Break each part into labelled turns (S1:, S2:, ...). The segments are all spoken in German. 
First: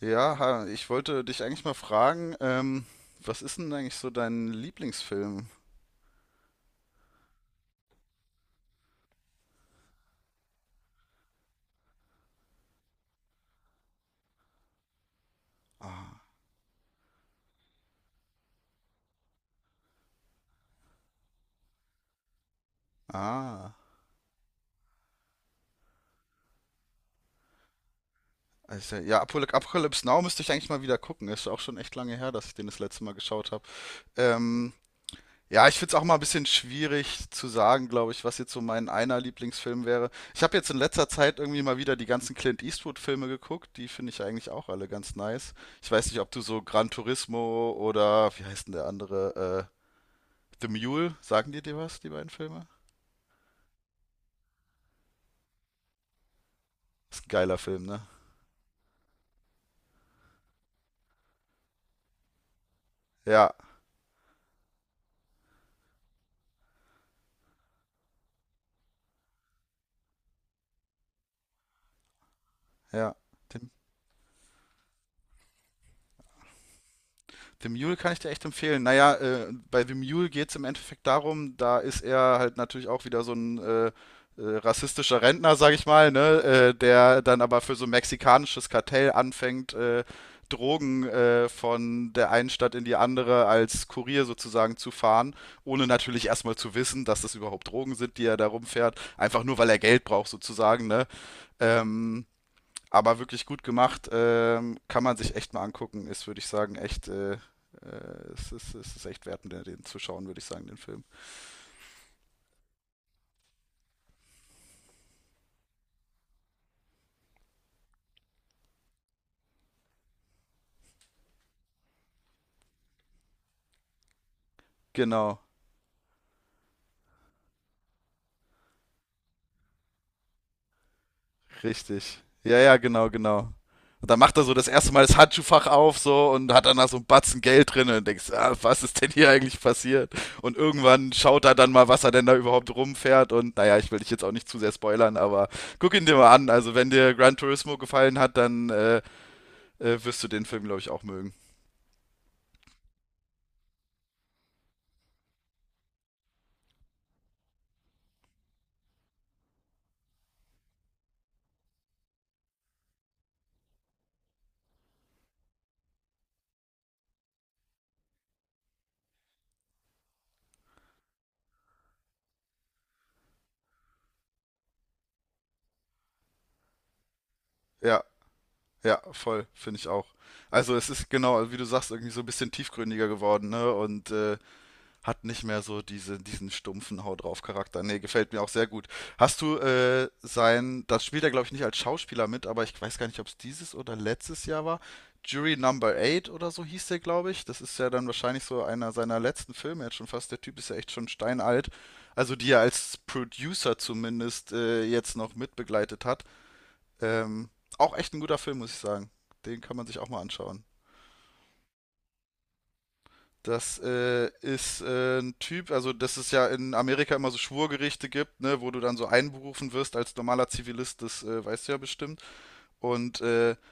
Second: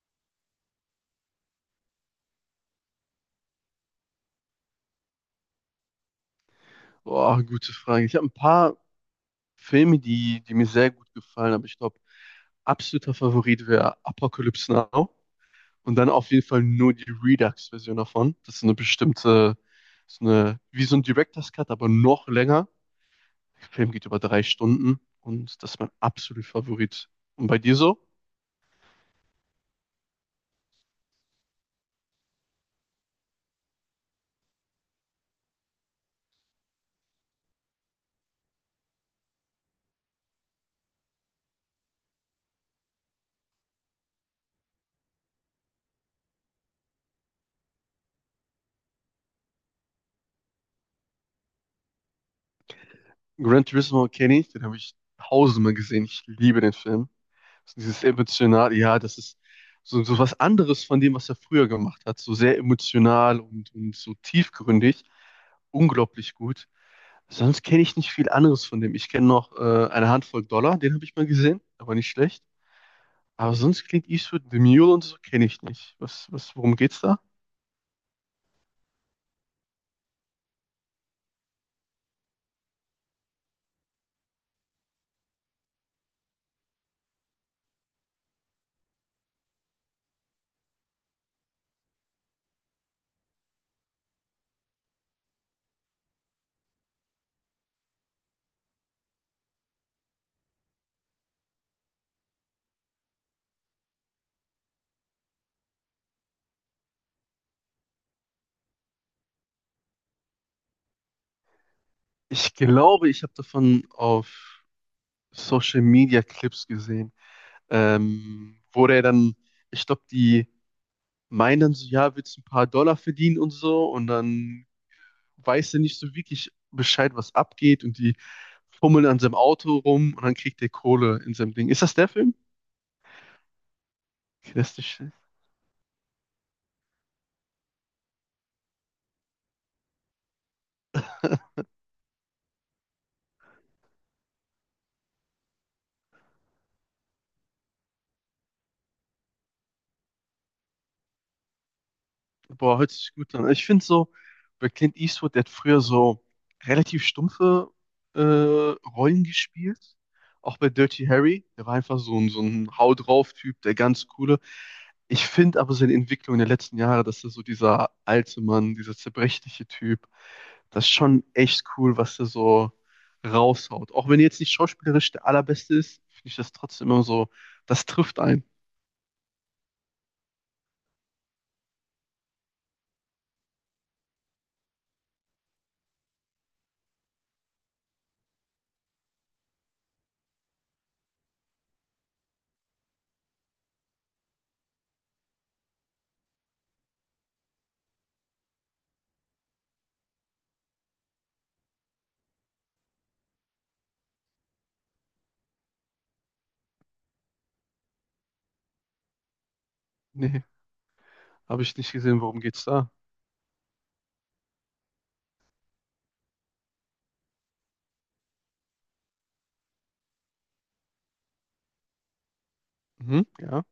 S1: Ja, ha, ich wollte dich eigentlich mal fragen, was ist denn eigentlich so dein Lieblingsfilm?
S2: Boah, gute Frage. Ich habe ein paar Filme, die mir sehr gut gefallen, aber ich glaube, absoluter Favorit wäre Apocalypse Now. Und dann
S1: Ah,
S2: auf jeden Fall nur die Redux-Version davon. Das ist eine bestimmte, ist eine, wie so ein Director's Cut, aber noch länger. Der
S1: ah,
S2: Film geht über drei Stunden und das ist mein absoluter Favorit. Und bei dir so?
S1: also, ja, Apocalypse Now müsste ich eigentlich mal wieder gucken. Ist auch schon echt lange her, dass ich den das letzte Mal geschaut habe. Ähm, ja, ich finde es auch mal ein bisschen schwierig zu sagen, glaube ich, was jetzt so mein einer Lieblingsfilm wäre. Ich habe jetzt in letzter Zeit irgendwie mal wieder die ganzen Clint Eastwood-Filme geguckt. Die finde ich eigentlich auch alle ganz nice. Ich weiß nicht, ob du so Gran Turismo oder wie heißt denn der andere? The Mule, sagen dir was, die beiden Filme?
S2: Gran Turismo kenne ich, den habe ich tausendmal gesehen. Ich liebe den Film.
S1: Ist ein geiler
S2: So
S1: Film, ne?
S2: dieses emotional, ja, das ist so was anderes von dem, was er früher gemacht hat. So sehr emotional
S1: Ja,
S2: und so tiefgründig. Unglaublich gut. Sonst kenne ich nicht viel anderes von dem. Ich kenne noch eine Handvoll Dollar, den habe ich mal gesehen, aber nicht schlecht.
S1: ja.
S2: Aber
S1: Den,
S2: sonst klingt Eastwood, The Mule und so kenne ich nicht. Worum geht's da?
S1: The Mule kann ich dir echt empfehlen. Naja, bei The Mule geht es im Endeffekt darum, da ist er halt natürlich auch wieder so ein rassistischer Rentner, sag ich mal, ne? Der dann aber für so ein mexikanisches Kartell anfängt, Drogen von der einen Stadt in die andere als Kurier sozusagen zu fahren, ohne natürlich erstmal zu wissen, dass das überhaupt Drogen sind, die er da rumfährt, einfach nur weil er Geld braucht sozusagen, ne? Ähm, Aber wirklich gut gemacht, kann man sich echt mal angucken. Würde ich sagen, echt, es ist echt wert, den zu schauen, würde ich sagen, den Film.
S2: Ich glaube, ich habe davon auf Social Media Clips gesehen, wo der dann, ich glaube, die meinen dann so, ja, willst du ein paar Dollar verdienen und so, und dann
S1: Genau,
S2: weiß ja nicht so wirklich Bescheid, was abgeht, und die fummeln an seinem Auto rum und dann kriegt er Kohle in seinem Ding. Ist das der
S1: richtig.
S2: Film?
S1: Ja, ja, genau, genau. Und dann macht er so
S2: Okay.
S1: das
S2: Das ist,
S1: erste
S2: nicht-
S1: Mal das Handschuhfach auf so und hat dann da so einen Batzen Geld drin und denkst, ah, was ist denn hier eigentlich passiert? Und irgendwann schaut er dann mal, was er denn da überhaupt rumfährt und naja, ich will dich jetzt auch nicht zu sehr spoilern, aber guck ihn dir mal an. Also wenn dir Gran Turismo gefallen hat, dann wirst du den Film, glaube ich, auch mögen.
S2: Boah, hört sich gut an. Ich finde so, bei Clint Eastwood, der hat früher so relativ stumpfe äh, Rollen gespielt. Auch bei Dirty Harry, der war einfach so ein Hau drauf-Typ, der ganz coole. Ich finde aber seine Entwicklung der letzten Jahre, dass er so dieser alte Mann, dieser zerbrechliche Typ, das ist schon echt cool, was er so raushaut. Auch wenn er jetzt nicht schauspielerisch der allerbeste ist, finde ich das trotzdem immer so, das
S1: Ja.
S2: trifft einen.
S1: Ja, voll, finde ich auch. Also es ist genau, wie du sagst, irgendwie so ein bisschen tiefgründiger geworden, ne? Und hat nicht mehr so diesen stumpfen Hau drauf Charakter. Nee, gefällt mir auch sehr gut. Hast du das spielt er, glaube ich, nicht als Schauspieler mit, aber ich weiß gar nicht, ob es dieses oder letztes Jahr war. Jury Number 8 oder so hieß der, glaube ich. Das ist ja dann wahrscheinlich so einer seiner letzten Filme jetzt schon fast. Der Typ ist ja echt schon steinalt. Also die er als Producer zumindest jetzt noch mitbegleitet hat. Ähm, Auch echt ein guter Film, muss ich sagen. Den kann man sich auch mal
S2: Nee,
S1: anschauen.
S2: habe ich nicht gesehen, worum geht's da?
S1: Das ist ein Typ, also dass es ja in Amerika immer so Schwurgerichte gibt, ne, wo du dann so einberufen wirst als normaler Zivilist, das weißt du ja bestimmt. Und
S2: Mhm, ja.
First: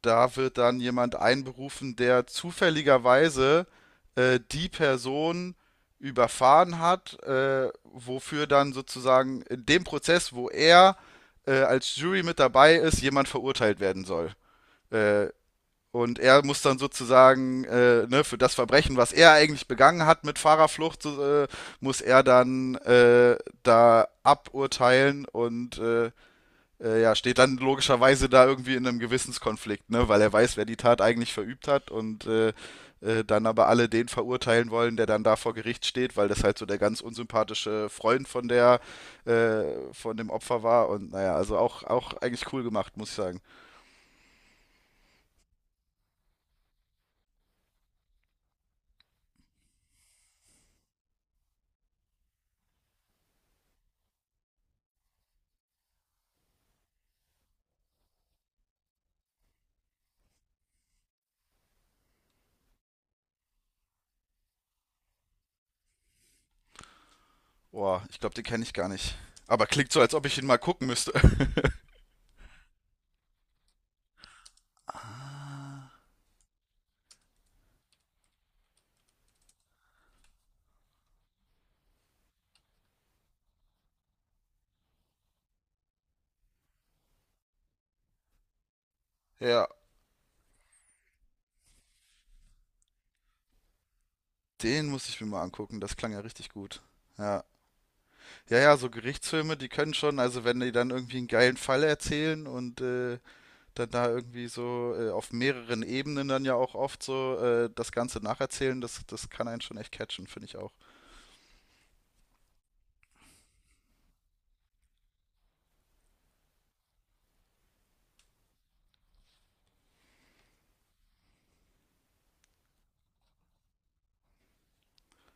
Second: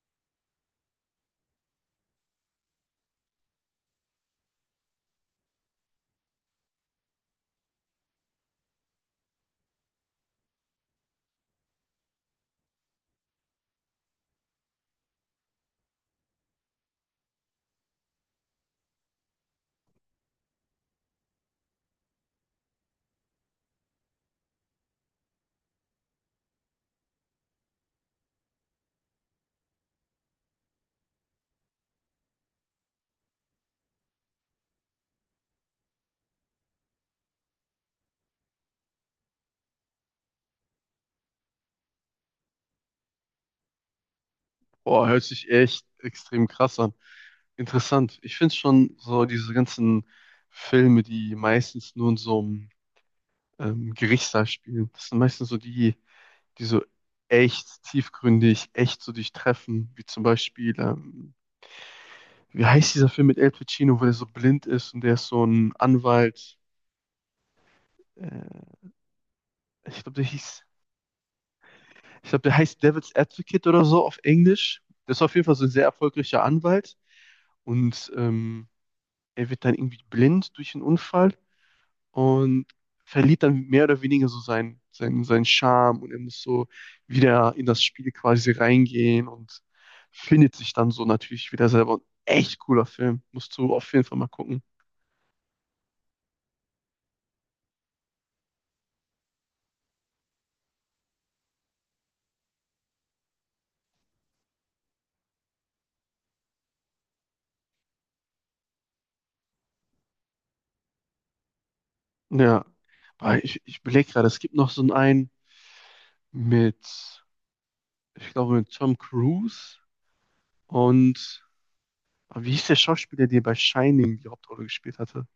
S1: da wird dann jemand einberufen, der zufälligerweise die Person überfahren hat, wofür dann sozusagen in dem Prozess, wo er als Jury mit dabei ist, jemand verurteilt werden soll. Äh, Und er muss dann sozusagen ne, für das Verbrechen, was er eigentlich begangen hat mit Fahrerflucht, so, muss er dann da aburteilen und ja, steht dann logischerweise da irgendwie in einem Gewissenskonflikt, ne, weil er weiß, wer die Tat eigentlich verübt hat und dann aber alle den verurteilen wollen, der dann da vor Gericht steht, weil das halt so der ganz unsympathische Freund von der von dem Opfer war und naja, also auch eigentlich cool gemacht, muss ich sagen.
S2: Boah, hört sich echt extrem krass an. Interessant. Ich finde schon so diese ganzen Filme, die meistens nur in so einem Gerichtssaal spielen, das sind meistens so die, die so echt tiefgründig, echt so dich treffen, wie zum Beispiel, wie heißt dieser Film mit Al Pacino, wo der so blind ist und der ist so ein Anwalt.
S1: Boah, ich glaube, den kenne ich
S2: Äh,
S1: gar nicht. Aber klingt
S2: ich
S1: so, als
S2: glaube, der
S1: ob ich ihn mal
S2: hieß,
S1: gucken müsste.
S2: ich glaube, der heißt Devil's Advocate oder so auf Englisch. Der ist auf jeden Fall so ein sehr erfolgreicher Anwalt. Und er wird dann irgendwie blind durch einen Unfall und verliert dann mehr oder weniger so seinen Charme und er muss so wieder in das Spiel quasi reingehen und
S1: Ja,
S2: findet sich dann so natürlich wieder selber. Und echt cooler Film. Musst du auf jeden Fall mal gucken.
S1: den muss ich mir mal angucken. Das klang ja richtig gut. Ja, ja, ja, so Gerichtsfilme, die können schon, also wenn die dann irgendwie einen geilen Fall erzählen und dann da irgendwie so auf mehreren Ebenen dann ja auch oft so das Ganze nacherzählen, das kann einen schon echt catchen, finde ich auch.
S2: Ja. Aber ich überlege gerade, es gibt noch so einen mit, ich glaube, mit Tom Cruise, und aber wie hieß der Schauspieler, der bei Shining die Hauptrolle gespielt hatte?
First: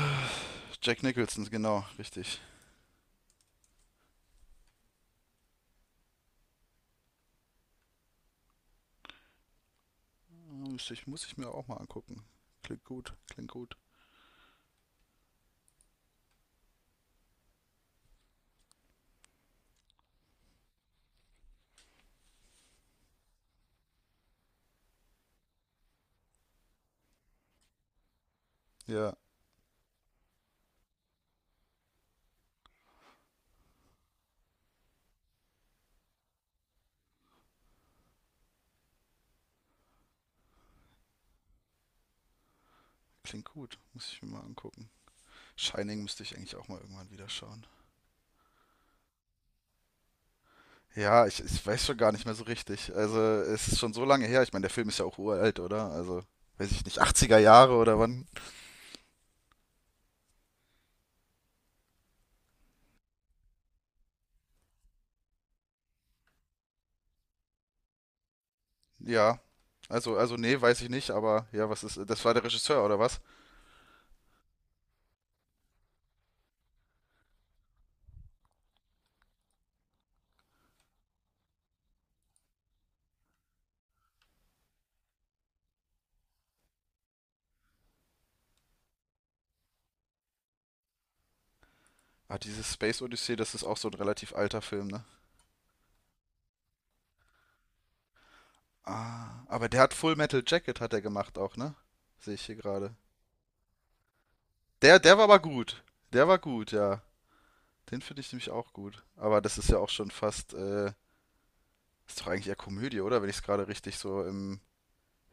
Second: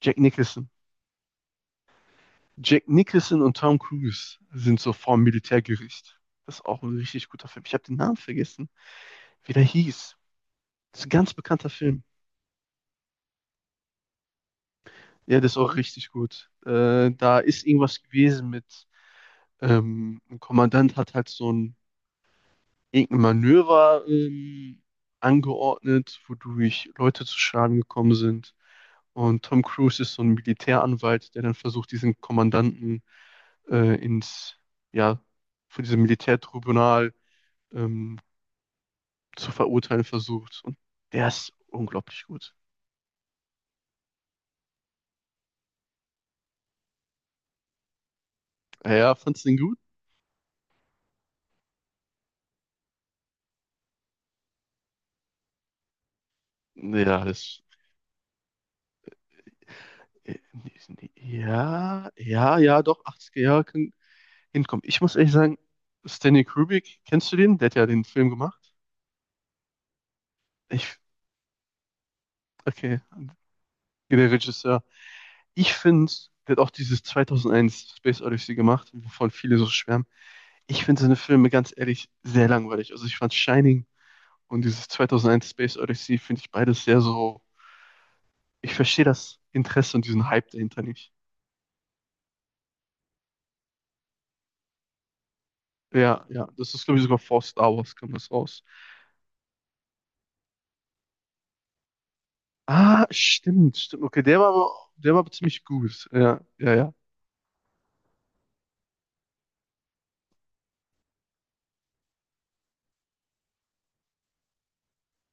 S2: Jack Nicholson.
S1: Jack Nicholson, genau, richtig.
S2: Jack Nicholson und Tom Cruise sind so vorm Militärgericht. Das ist auch ein richtig guter Film. Ich habe den Namen vergessen, wie der hieß. Das ist ein
S1: Muss
S2: ganz
S1: ich mir auch
S2: bekannter
S1: mal
S2: Film.
S1: angucken. Klingt gut, klingt gut.
S2: Ja, das ist auch richtig gut. Da ist irgendwas gewesen mit, ein Kommandant hat halt so ein irgendein Manöver angeordnet, wodurch Leute zu Schaden gekommen sind.
S1: Ja,
S2: Und Tom Cruise ist so ein Militäranwalt, der dann versucht, diesen Kommandanten ins, ja, von diesem Militärtribunal ähm, zu verurteilen versucht. Und der ist unglaublich gut.
S1: klingt gut, muss ich mir mal angucken. Shining müsste ich eigentlich auch mal irgendwann wieder schauen.
S2: Ja, fandst du den gut?
S1: Ja, ich weiß schon gar nicht mehr so richtig. Also, es ist schon so lange her. Ich meine, der Film ist ja auch uralt, oder? Also, weiß ich nicht,
S2: Ja,
S1: 80er
S2: das.
S1: Jahre oder wann?
S2: Nee, nee, ja, ja, ja, doch, 80er Jahre kann hinkommen. Ich muss ehrlich sagen, Stanley Kubrick, kennst du den? Der hat ja den Film gemacht.
S1: Ja, also nee, weiß ich
S2: Ich,
S1: nicht, aber ja, was ist, das war der Regisseur, oder
S2: okay,
S1: was?
S2: der Regisseur. Ich finde, der hat auch dieses 2001 Space Odyssey gemacht, wovon viele so schwärmen. Ich finde seine Filme ganz ehrlich sehr langweilig. Also ich fand Shining und dieses 2001 Space Odyssey finde ich beides sehr so, ich verstehe das Interesse und diesen Hype dahinter nicht.
S1: Ah, dieses Space Odyssey, das ist auch so ein relativ alter Film, ne?
S2: Ja, ja, das ist, glaube ich, sogar vor Star Wars kam das raus.
S1: Ah, aber der hat Full Metal Jacket hat er gemacht auch, ne? Sehe ich hier gerade.
S2: Ah, stimmt, stimmt. Okay, der
S1: Der
S2: war
S1: war
S2: aber
S1: aber
S2: ziemlich
S1: gut.
S2: gut.
S1: Der war
S2: Ja,
S1: gut,
S2: ja, ja.
S1: ja. Den finde ich nämlich auch gut. Aber das ist ja auch schon fast, ist doch eigentlich eher Komödie, oder? Wenn ich es gerade richtig so im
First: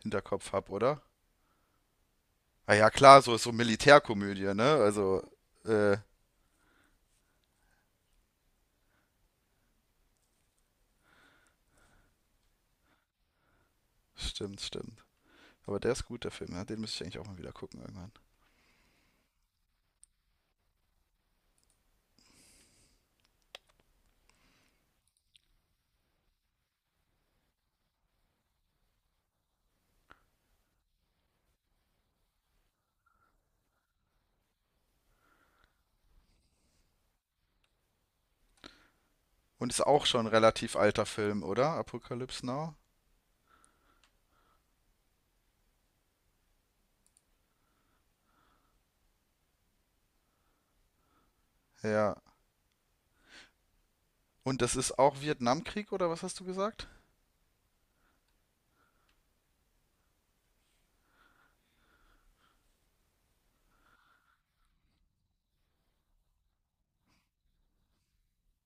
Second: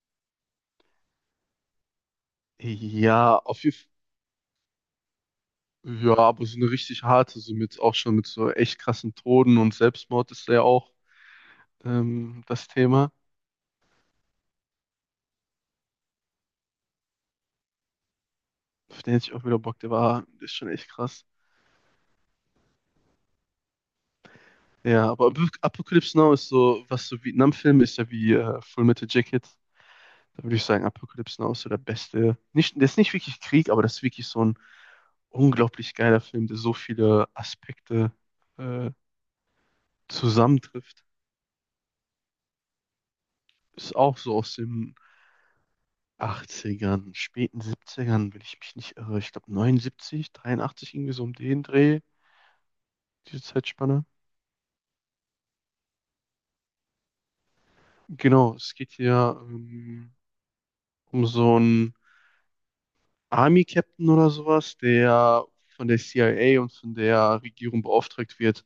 S1: Hinterkopf habe, oder? Ah ja, klar, so
S2: Ja,
S1: ist so
S2: auf jeden Fall.
S1: Militärkomödie, ne? Also, äh,
S2: Ja, aber so eine richtig harte, so mit auch schon mit so echt krassen Toden und Selbstmord ist da ja auch das Thema.
S1: stimmt, stimmt. Aber der ist gut, der Film, ja? Den müsste ich eigentlich auch mal wieder gucken irgendwann.
S2: Auf den hätte ich auch wieder Bock, der war, der ist schon echt krass. Ja, aber Apocalypse Now ist so, was so Vietnam-Film ist ja wie Full Metal Jacket. Da würde ich sagen, Apocalypse Now ist so der beste. Nicht, der ist nicht wirklich Krieg, aber das ist wirklich so ein unglaublich geiler Film, der so viele Aspekte äh,
S1: Und ist auch schon ein relativ
S2: zusammentrifft.
S1: alter Film, oder? Apocalypse Now?
S2: Ist auch so aus den achtzigern, späten 70, wenn ich mich nicht irre. Ich glaube 79, 83, irgendwie so um den Dreh,
S1: Ja.
S2: diese Zeitspanne.
S1: Und das ist auch Vietnamkrieg, oder was hast du gesagt?
S2: Genau, es geht hier um so einen Army-Captain oder sowas, der von der CIA und von der Regierung beauftragt wird,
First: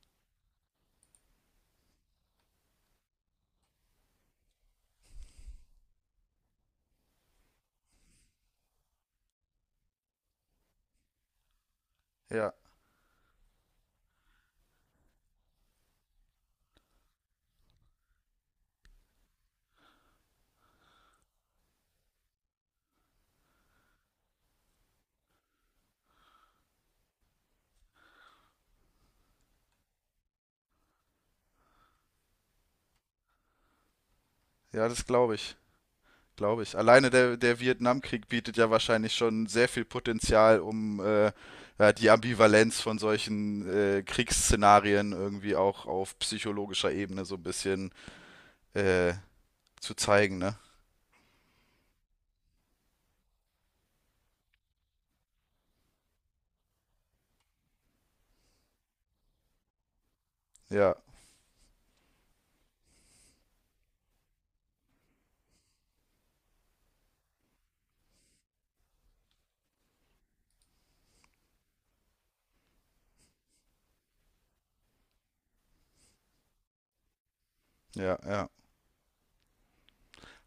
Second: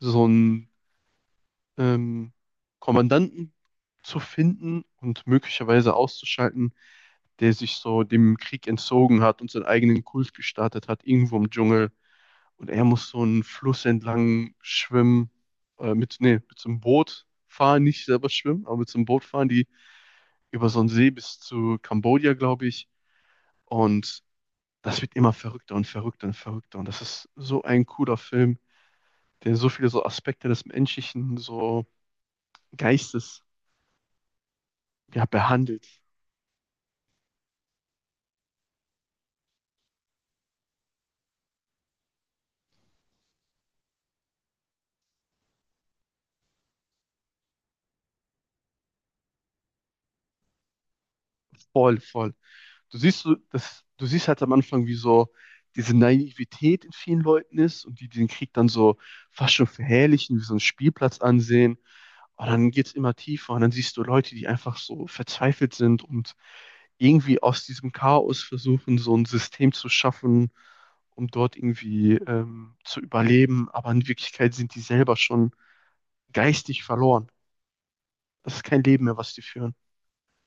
S2: so ein ähm, Kommandanten zu finden und möglicherweise auszuschalten, der sich so dem Krieg entzogen hat und seinen eigenen Kult gestartet hat, irgendwo im Dschungel.
S1: Ja,
S2: Und er muss so einen Fluss entlang schwimmen, mit, nee, mit so einem Boot fahren, nicht selber schwimmen, aber mit so einem Boot fahren, die über so einen See bis zu Kambodscha, glaube ich. Und das wird immer verrückter und verrückter und verrückter. Und das ist so ein cooler Film, der so viele so Aspekte des menschlichen so Geistes,
S1: ja, das
S2: ja,
S1: glaube ich.
S2: behandelt.
S1: Glaube ich. Alleine der Vietnamkrieg bietet ja wahrscheinlich schon sehr viel Potenzial, um ja, die Ambivalenz von solchen Kriegsszenarien irgendwie auch auf psychologischer Ebene so ein bisschen äh, zu zeigen, ne?
S2: Voll, voll. Du siehst so, das, du siehst halt am Anfang, wie so diese Naivität in vielen Leuten ist und die den Krieg dann so fast schon verherrlichen, wie so einen
S1: Ja.
S2: Spielplatz ansehen. Und dann geht's immer tiefer und dann siehst du Leute, die einfach so verzweifelt sind und irgendwie aus diesem Chaos versuchen, so ein System zu schaffen, um dort irgendwie zu überleben. Aber in Wirklichkeit sind die selber schon geistig verloren.
S1: Ja, ja.
S2: Das ist kein Leben mehr, was die führen.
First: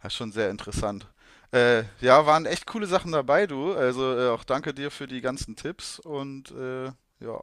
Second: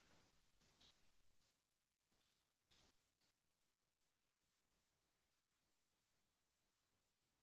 S1: Das ist schon sehr interessant. Ja, waren echt coole Sachen dabei, du. Also auch danke dir für die ganzen Tipps und ja,